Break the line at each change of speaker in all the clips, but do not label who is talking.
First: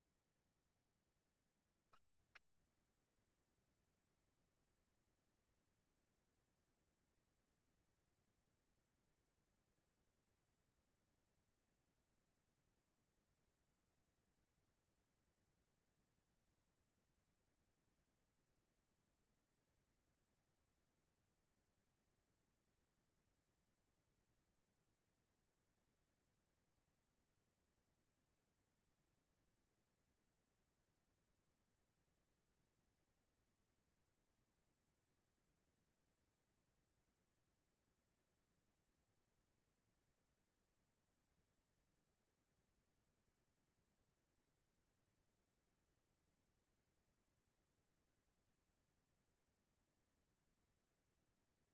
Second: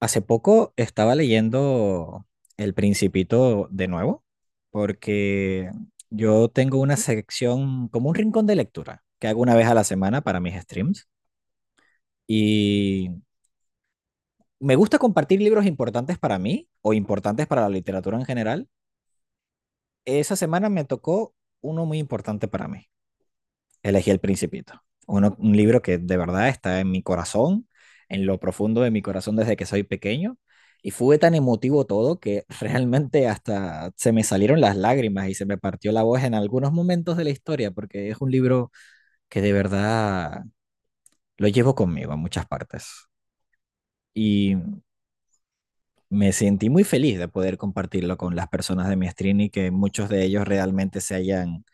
Hace poco estaba leyendo El Principito de nuevo, porque yo tengo una sección, como un rincón de lectura, que hago una vez a la semana para mis streams. Y me gusta compartir libros importantes para mí o importantes para la literatura en general. Esa semana me tocó uno muy importante para mí. Elegí El Principito. Un libro que de verdad está en mi corazón, en lo profundo de mi corazón desde que soy pequeño. Y fue tan emotivo todo que realmente hasta se me salieron las lágrimas y se me partió la voz en algunos momentos de la historia, porque es un libro que de verdad lo llevo conmigo a muchas partes. Y me sentí muy feliz de poder compartirlo con las personas de mi stream y que muchos de ellos realmente se hayan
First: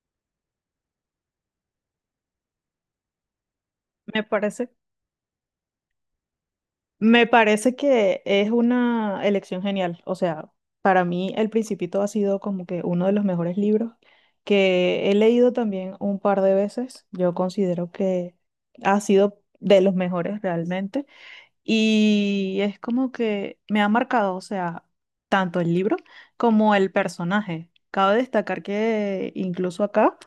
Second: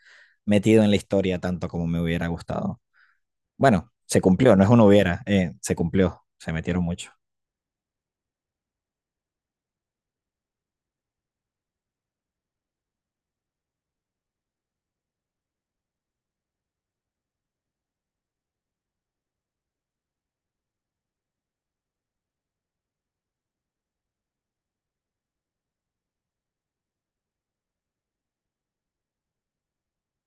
metido en la historia tanto como me hubiera gustado. Bueno, se
Me
cumplió, no
parece,
es un hubiera, se cumplió, se metieron mucho.
me parece que es una elección genial. O sea, para mí El Principito ha sido como que uno de los mejores libros que he leído también un par de veces. Yo considero que ha sido de los mejores realmente. Y es como que me ha marcado, o sea, tanto el libro como el personaje. Cabe destacar que incluso acá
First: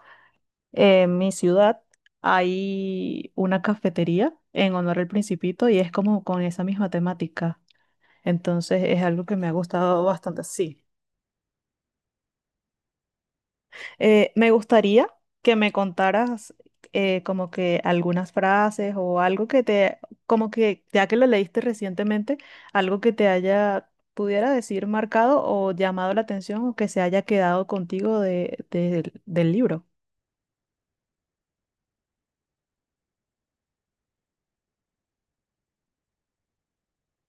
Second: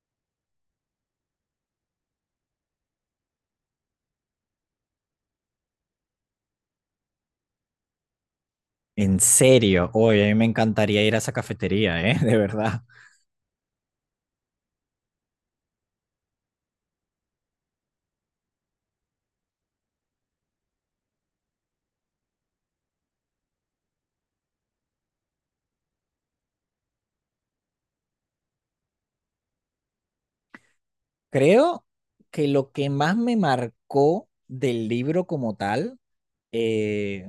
en mi ciudad hay una cafetería en honor al Principito y es como con esa misma temática. Entonces es
En
algo que me ha
serio,
gustado
oye, a mí me
bastante, sí.
encantaría ir a esa cafetería, ¿eh? De verdad.
Me gustaría que me contaras como que algunas frases o algo que te, como que ya que lo leíste recientemente, algo que te haya, pudiera decir, marcado o llamado la atención o que se haya quedado contigo del libro.
Creo que lo que más me marcó del libro como tal, eh,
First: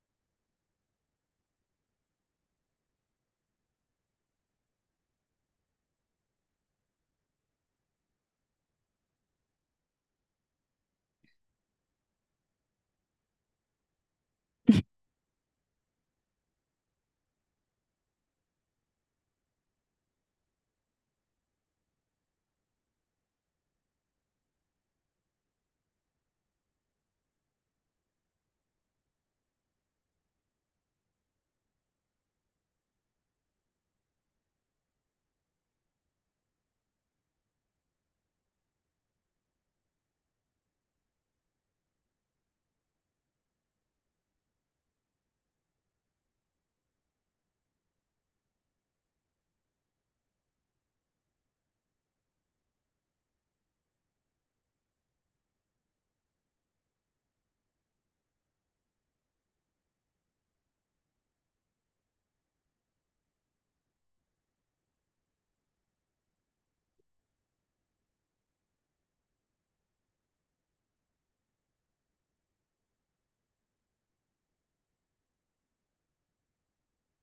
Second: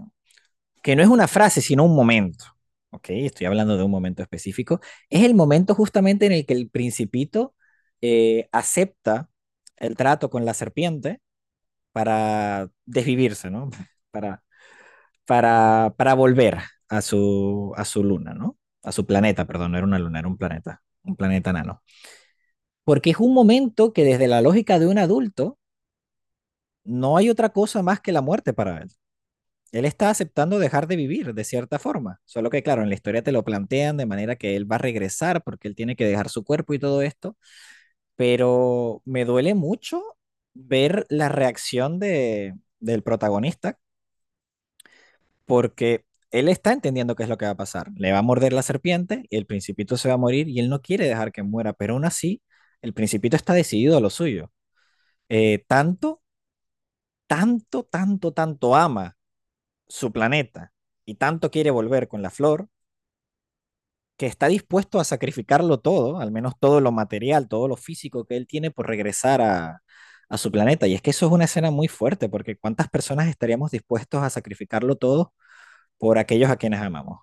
que no es una frase, sino un momento, ¿ok? Estoy hablando de un momento específico, es el momento justamente en el que el principito acepta el trato con la serpiente para desvivirse, ¿no? Para para volver a su luna, ¿no? A su planeta, perdón, no era una luna, era un planeta nano. Porque es un momento que desde la lógica de un adulto no hay otra cosa más que la muerte para él. Él está aceptando dejar de vivir de cierta forma, solo que claro, en la historia te lo plantean de manera que él va a regresar porque él tiene que dejar su cuerpo y todo esto, pero me duele mucho ver la reacción del protagonista porque él está entendiendo qué es lo que va a pasar. Le va a morder la serpiente y el principito se va a morir y él no quiere dejar que muera, pero aún así, el principito está decidido a lo suyo. Tanto, tanto, tanto, tanto ama su planeta y tanto quiere volver con la flor que está dispuesto a sacrificarlo todo, al menos todo lo material, todo lo físico que él tiene por regresar a su planeta. Y es que eso es una escena muy fuerte, porque ¿cuántas personas estaríamos dispuestos a sacrificarlo todo por aquellos a quienes amamos?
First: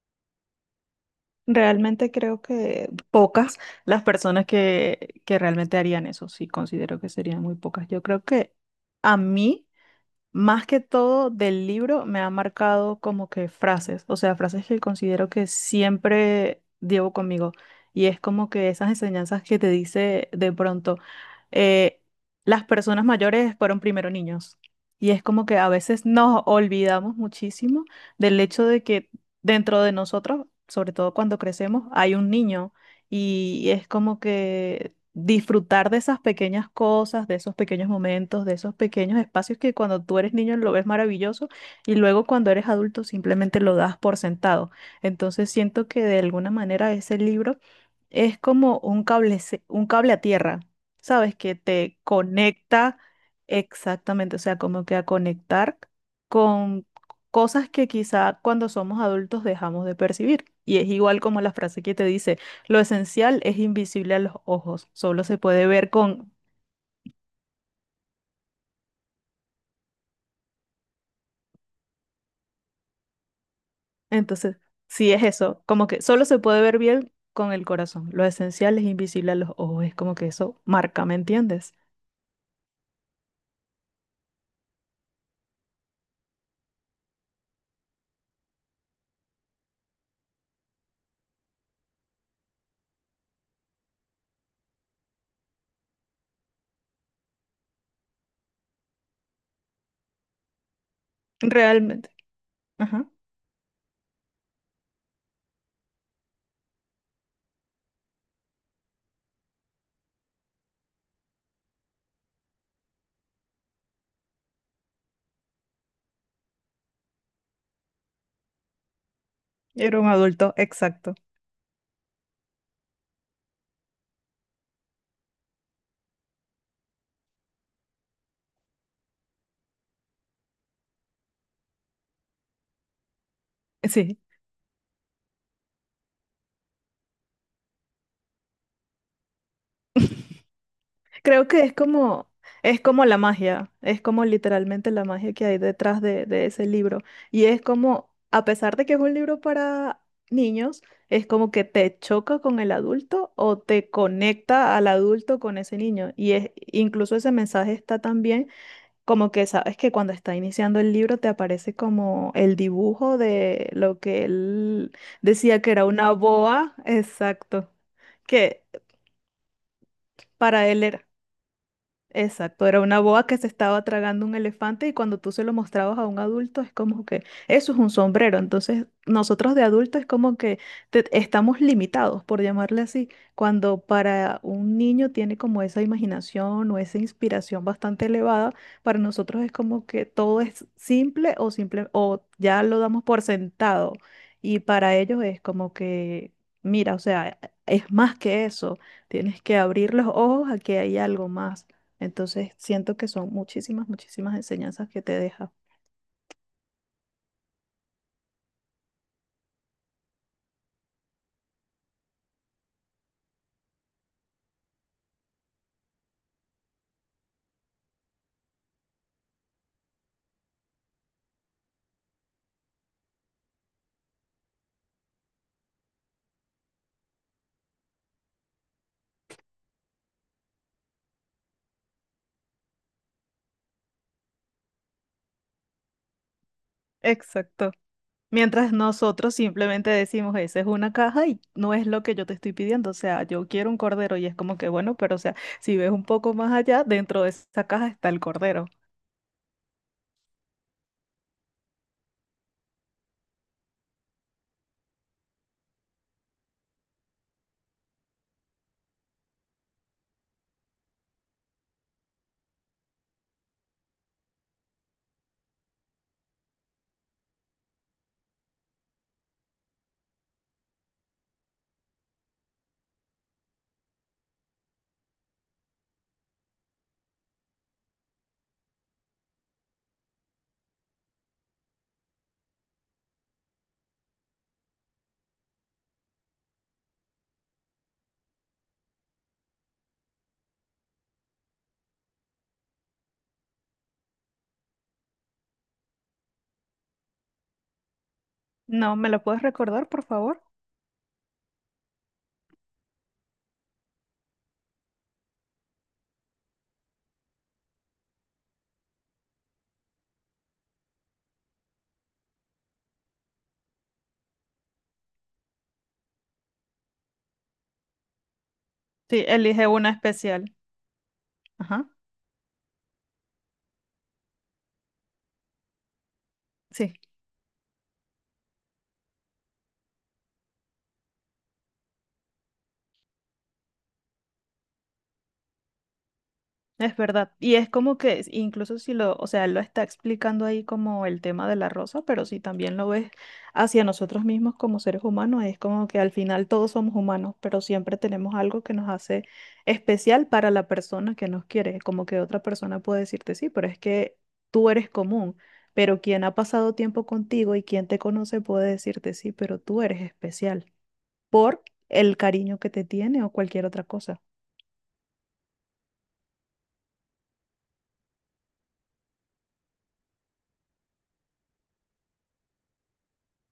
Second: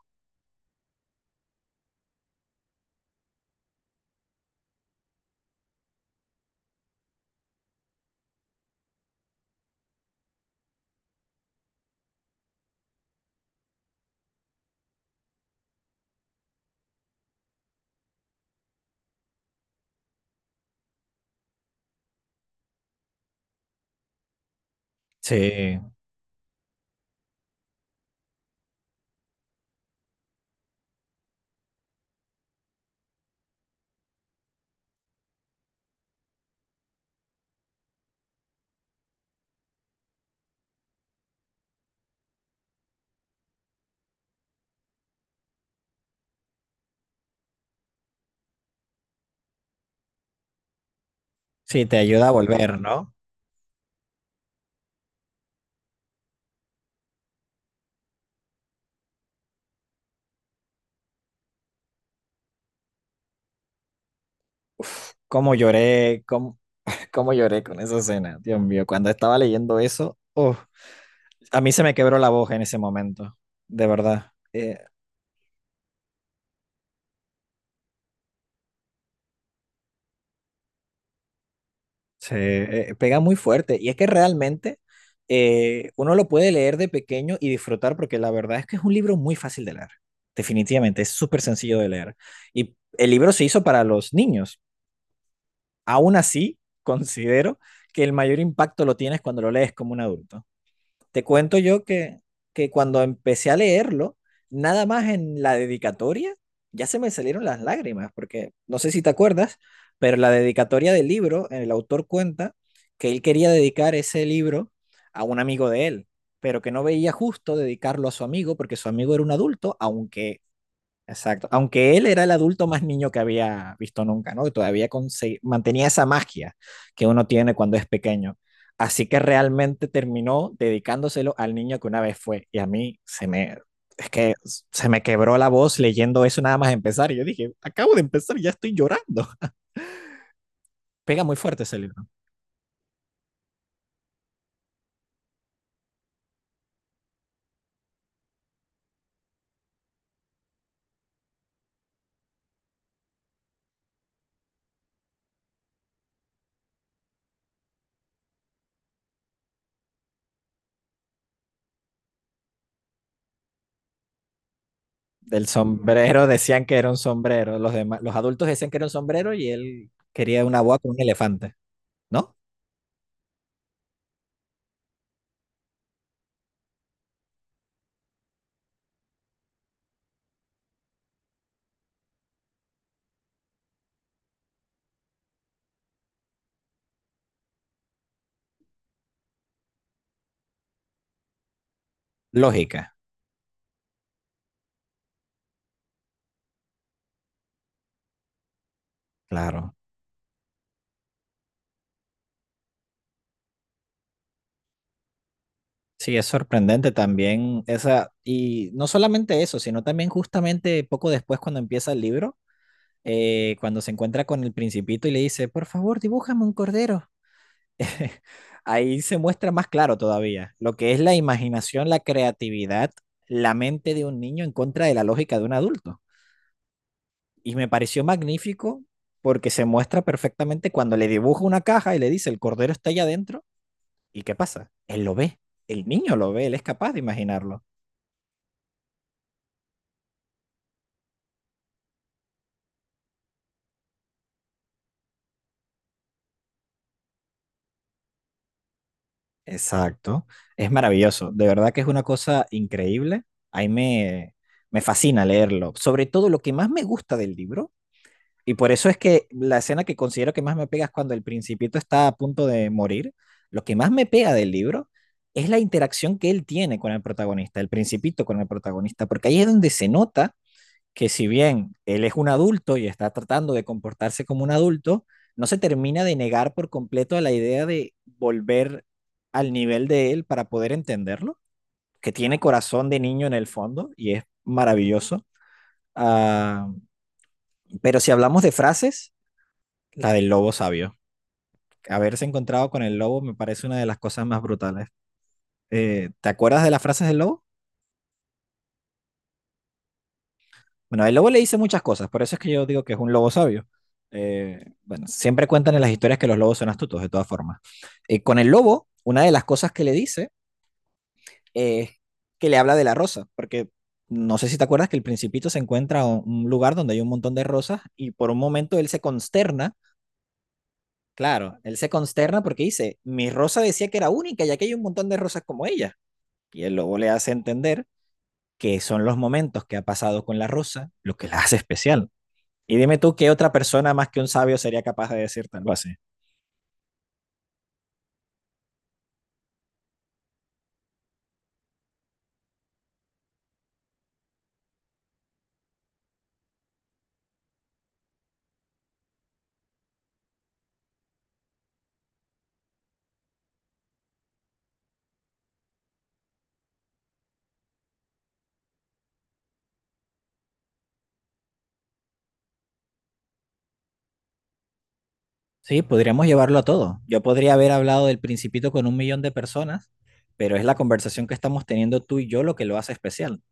Realmente creo que pocas las personas que realmente harían eso, sí, considero que serían muy pocas. Yo creo que a mí... Más que todo del libro me ha marcado como que frases, o sea, frases que considero que siempre llevo conmigo. Y es como que esas enseñanzas que te dice de pronto, eh, las personas mayores fueron primero niños. Y es como que a
Sí.
veces nos olvidamos muchísimo del hecho de que dentro de nosotros, sobre todo cuando crecemos, hay un niño. Y es como que disfrutar de esas pequeñas cosas, de esos pequeños momentos, de esos pequeños espacios que cuando tú eres niño lo ves maravilloso y luego cuando eres adulto simplemente lo das por sentado. Entonces siento que de alguna manera ese libro es como un cable, un cable a tierra, ¿sabes? Que
Sí, te
te
ayuda a volver,
conecta
¿no?
exactamente, o sea, como que a conectar con cosas que quizá cuando somos adultos dejamos de percibir. Y es igual como la frase que te dice, lo esencial es invisible a los ojos, solo se
Cómo
puede ver
lloré,
con...
cómo, cómo lloré con esa escena. Dios mío, cuando estaba leyendo eso, uf, a mí se me quebró la voz en ese momento, de verdad.
Entonces,
Eh,
sí es eso, como que solo se puede ver bien con el corazón, lo esencial es invisible a los ojos, es como que eso marca, ¿me entiendes?
se eh, pega muy fuerte. Y es que realmente uno lo puede leer de pequeño y disfrutar porque la verdad es que es un libro muy fácil de leer. Definitivamente, es súper sencillo de leer. Y el libro se hizo para los niños. Aún así, considero que el mayor impacto lo tienes cuando lo lees como un adulto. Te cuento yo
Realmente.
que, que cuando
Ajá.
empecé a leerlo, nada más en la dedicatoria, ya se me salieron las lágrimas, porque no sé si te acuerdas, pero la dedicatoria del libro, el autor cuenta que él quería dedicar ese libro a un amigo de él, pero que no veía justo dedicarlo a su amigo porque su amigo era un adulto,
Era un
aunque.
adulto, exacto.
Exacto. Aunque él era el adulto más niño que había visto nunca, ¿no? Y todavía mantenía esa magia que uno tiene cuando es pequeño. Así que realmente terminó dedicándoselo al niño que una vez fue. Y a mí se me, es
Sí.
que se me quebró la voz leyendo eso nada más empezar. Y yo dije, acabo de empezar, ya estoy llorando. Pega muy
Creo
fuerte
que
ese libro.
es como la magia, es como literalmente la magia que hay detrás de ese libro. Y es como, a pesar de que es un libro para niños, es como que te choca con el adulto o te conecta al adulto con ese niño. Y es, incluso ese mensaje está también como que sabes que cuando está iniciando el libro te aparece como el dibujo de lo que él
Del
decía que era una
sombrero decían
boa,
que era un sombrero.
exacto,
Los demás, los adultos
que
decían que era un sombrero y él quería una
para
boa
él
con un
era.
elefante, ¿no?
Exacto, era una boa que se estaba tragando un elefante y cuando tú se lo mostrabas a un adulto es como que eso es un sombrero. Entonces nosotros de adultos es como que estamos limitados, por llamarle así, cuando para un niño tiene como esa imaginación o esa inspiración bastante elevada, para nosotros es como que todo es simple o simple o ya lo
Lógica.
damos por sentado y para ellos es como que, mira, o sea, es más que eso, tienes que
Claro.
abrir los ojos a que hay algo más. Entonces siento que son muchísimas, muchísimas enseñanzas que te deja.
Sí, es sorprendente también esa, y no solamente eso, sino también justamente poco después cuando empieza el libro, cuando se encuentra con el principito y le dice, por favor, dibújame un cordero. Ahí se muestra más claro todavía lo que es la imaginación, la creatividad, la mente de un niño en contra de la lógica de un adulto. Y me pareció magnífico porque se muestra perfectamente cuando le dibuja una caja y le dice, el cordero está allá adentro, ¿y qué pasa? Él lo ve, el niño lo ve, él es capaz de imaginarlo.
Exacto. Mientras nosotros simplemente decimos, esa es una caja y no es lo que yo te estoy pidiendo. O sea, yo quiero un cordero y es como que, bueno, pero o sea, si ves un poco más allá, dentro de esa caja está el cordero.
Exacto. Es maravilloso. De verdad que es una cosa increíble. Ahí me, me fascina leerlo. Sobre todo lo que más me gusta del libro, y por eso es que la escena que considero que más me pega es cuando el principito está a punto de morir. Lo que más me pega del libro es la interacción que él tiene con el protagonista, el principito con el protagonista, porque ahí es donde se nota que si bien él es un adulto y está tratando de comportarse como un adulto, no se termina de negar por completo a la idea de volver al nivel de él para poder entenderlo, que tiene corazón de niño en el fondo y es maravilloso. Ah, pero si hablamos de frases, la del lobo sabio. Haberse encontrado con el lobo me parece una de las cosas más brutales. ¿Te acuerdas de las frases del lobo?
No, ¿me lo puedes recordar, por favor?
Bueno, el lobo le dice muchas cosas, por eso es que yo digo que es un lobo sabio. Bueno, siempre cuentan en las historias que los lobos son astutos, de todas formas. Con el lobo, una de las cosas que le dice es que le habla de la rosa, porque no sé si te acuerdas que el Principito se encuentra en un lugar donde hay un montón de rosas y por un momento él se
Sí, elige
consterna,
una especial.
claro, él
Ajá.
se consterna porque dice, mi rosa decía que era única y aquí hay un montón de rosas como ella. Y el
Sí.
lobo le hace entender que son los momentos que ha pasado con la rosa lo que la hace especial. Y dime tú qué otra persona más que un sabio sería capaz de decirte algo así.
Es verdad. Y es como que incluso si lo, o sea, él lo está explicando ahí como el tema de la rosa, pero si también lo ves hacia nosotros mismos como seres humanos, es como que al final todos somos humanos, pero siempre tenemos algo que nos hace especial para la persona que nos quiere. Como que otra persona puede decirte, sí, pero es que tú eres común, pero quien ha pasado tiempo contigo y quien te conoce puede decirte, sí, pero tú eres especial por el cariño que te tiene o cualquier otra cosa.
Sí, podríamos llevarlo a todo. Yo podría haber hablado del principito con un millón de personas, pero es la conversación que estamos teniendo tú y yo lo que lo hace especial.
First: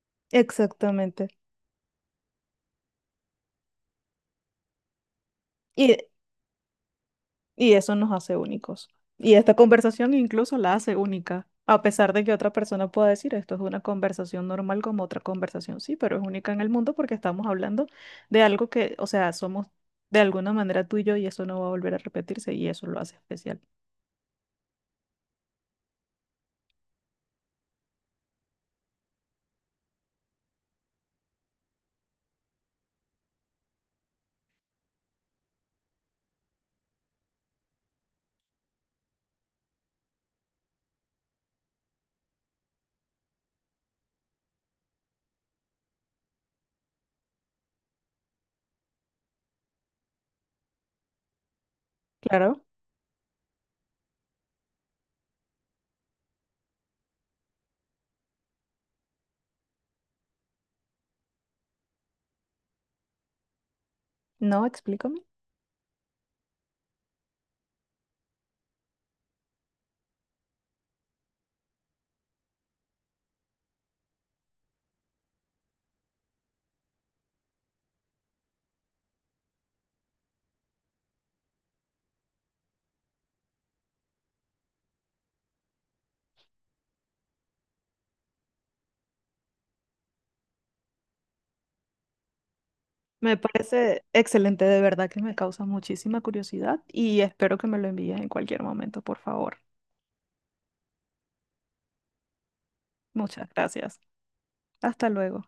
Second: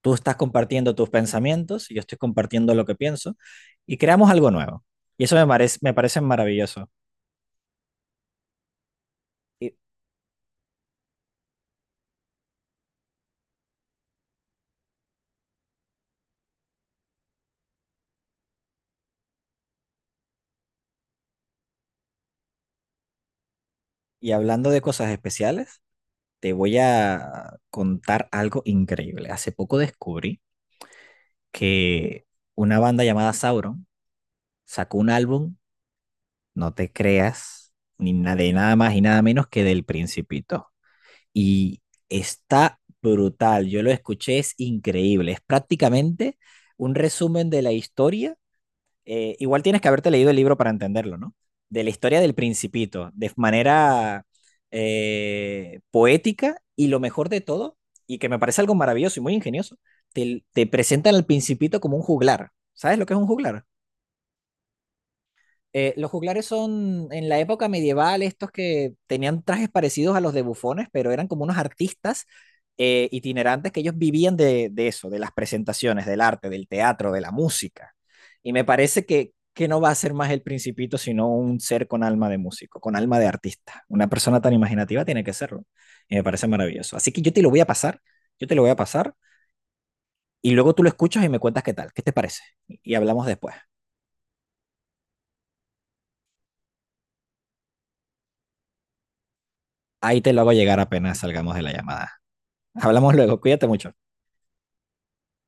Tú estás compartiendo tus
Exactamente.
pensamientos y yo estoy compartiendo lo que pienso y creamos algo nuevo. Y eso me parece maravilloso.
Y eso nos hace únicos. Y esta
Y,
conversación incluso la hace única, a pesar de que otra persona pueda decir, esto es una conversación normal como otra conversación, sí, pero es única en el mundo porque estamos hablando de algo que, o sea, somos de alguna manera tú y yo y eso no va a volver a repetirse y eso lo hace especial.
y hablando de cosas especiales, te voy a contar algo increíble. Hace poco descubrí que una banda llamada Sauron sacó un álbum, no te creas, ni na- de nada más y nada menos que del Principito. Y está brutal, yo lo escuché, es increíble, es prácticamente un resumen de la historia. Eh, igual tienes que haberte leído el libro para entenderlo, ¿no? De la historia del
Claro,
Principito, de manera poética y lo mejor de todo, y que me parece algo maravilloso y muy ingenioso, te presentan al Principito como un juglar. ¿Sabes lo que es un juglar?
no, explícame.
Los juglares son en la época medieval estos que tenían trajes parecidos a los de bufones, pero eran como unos artistas itinerantes que ellos vivían de eso, de las presentaciones, del arte, del teatro, de la música. Y me parece que no va a ser más el principito, sino un ser con alma de músico, con alma de artista. Una persona tan imaginativa tiene que serlo. Y me parece maravilloso. Así que yo te lo voy a pasar, yo te lo voy a pasar, y luego tú lo escuchas y me cuentas qué tal, qué te parece. Y hablamos
Me
después.
parece excelente, de verdad que me causa muchísima curiosidad y espero que me lo envíes en cualquier momento, por favor.
Ahí te lo hago llegar apenas salgamos de la llamada. Hablamos luego,
Muchas
cuídate mucho.
gracias. Hasta luego.